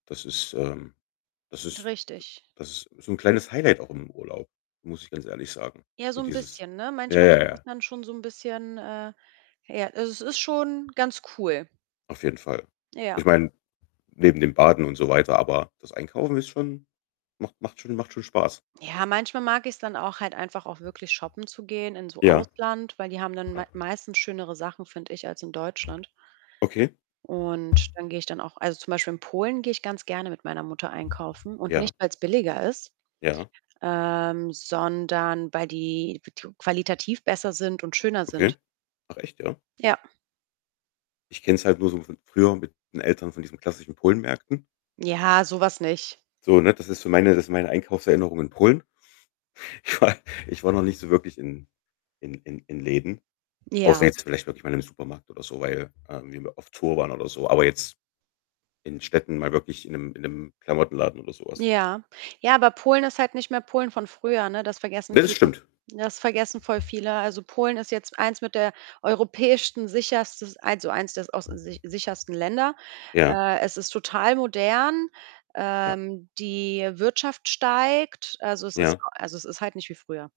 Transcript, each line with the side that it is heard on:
left: Das ist ähm, das
right: D
left: ist d
right: richtig.
left: das ist so 'n kleines Highlight auch im Urlaub, muss ich ganz ehrlich sagen.
right: Ja,
left: So,
right: so 'n
left: dieses
right: bisschen, ne?
left: ja,
right: Manchmal
left: ja,
right: kommt das
left: ja.
right: dann schon so 'n bisschen, äh ja, also, es ist schon ganz cool.
left: Auf jeden Fall.
right: Ja.
left: Ich meine, neben dem Baden und so weiter, aber das Einkaufen ist schon macht macht schon macht schon Spaß.
right: Ja, manchmal mag ich's dann auch halt einfach auch wirklich shoppen zu gehen in so
left: Ja.
right: Ausland, weil die haben dann mei meistens schönere Sachen, finde ich, als in Deutschland.
left: Okay.
right: Und dann gehe ich dann auch also, zum Beispiel in Polen gehe ich ganz gerne mit meiner Mutter einkaufen und
left: Ja. Ja.
right: nicht, weil's billiger ist,
left: Ja.
right: ähm, sondern weil die [unintelligible] qualitativ besser sind und schöner sind.
left: Okay. Ach, echt, ja?
right: Ja.
left: Ich kenn's halt nur so von früher mit 'n Eltern von diesen klassischen Polenmärkten.
right: Ja, so was nicht.
left: So, ne, das ist so meine das ist meine Einkaufserinnerung in Polen. Ich war ich war noch nicht so wirklich in in in in Läden, außer
right: Ja.
left: jetzt vielleicht wirklich mal im Supermarkt oder so, weil, ähm, wir immer auf Tour waren oder so. Aber jetzt in Städten mal wirklich in 'nem in 'nem Klamottenladen oder so was.
right: Ja. Ja, aber Polen ist halt nicht mehr Polen von früher, ne? Das vergessen
left: Ne, das
right: viele.
left: stimmt!
right: Ja, das vergessen voll viele. Also, Polen ist jetzt eins mit der europäischsten sicherstes eins o eins der aus der sicher sichersten Länder.
left: Ja.
right: Äh, es ist total modern.
left: Ja.
right: Ähm, die Wirtschaft steigt. Also, es ist
left: Ja.
right: also, es ist halt nicht wie früher.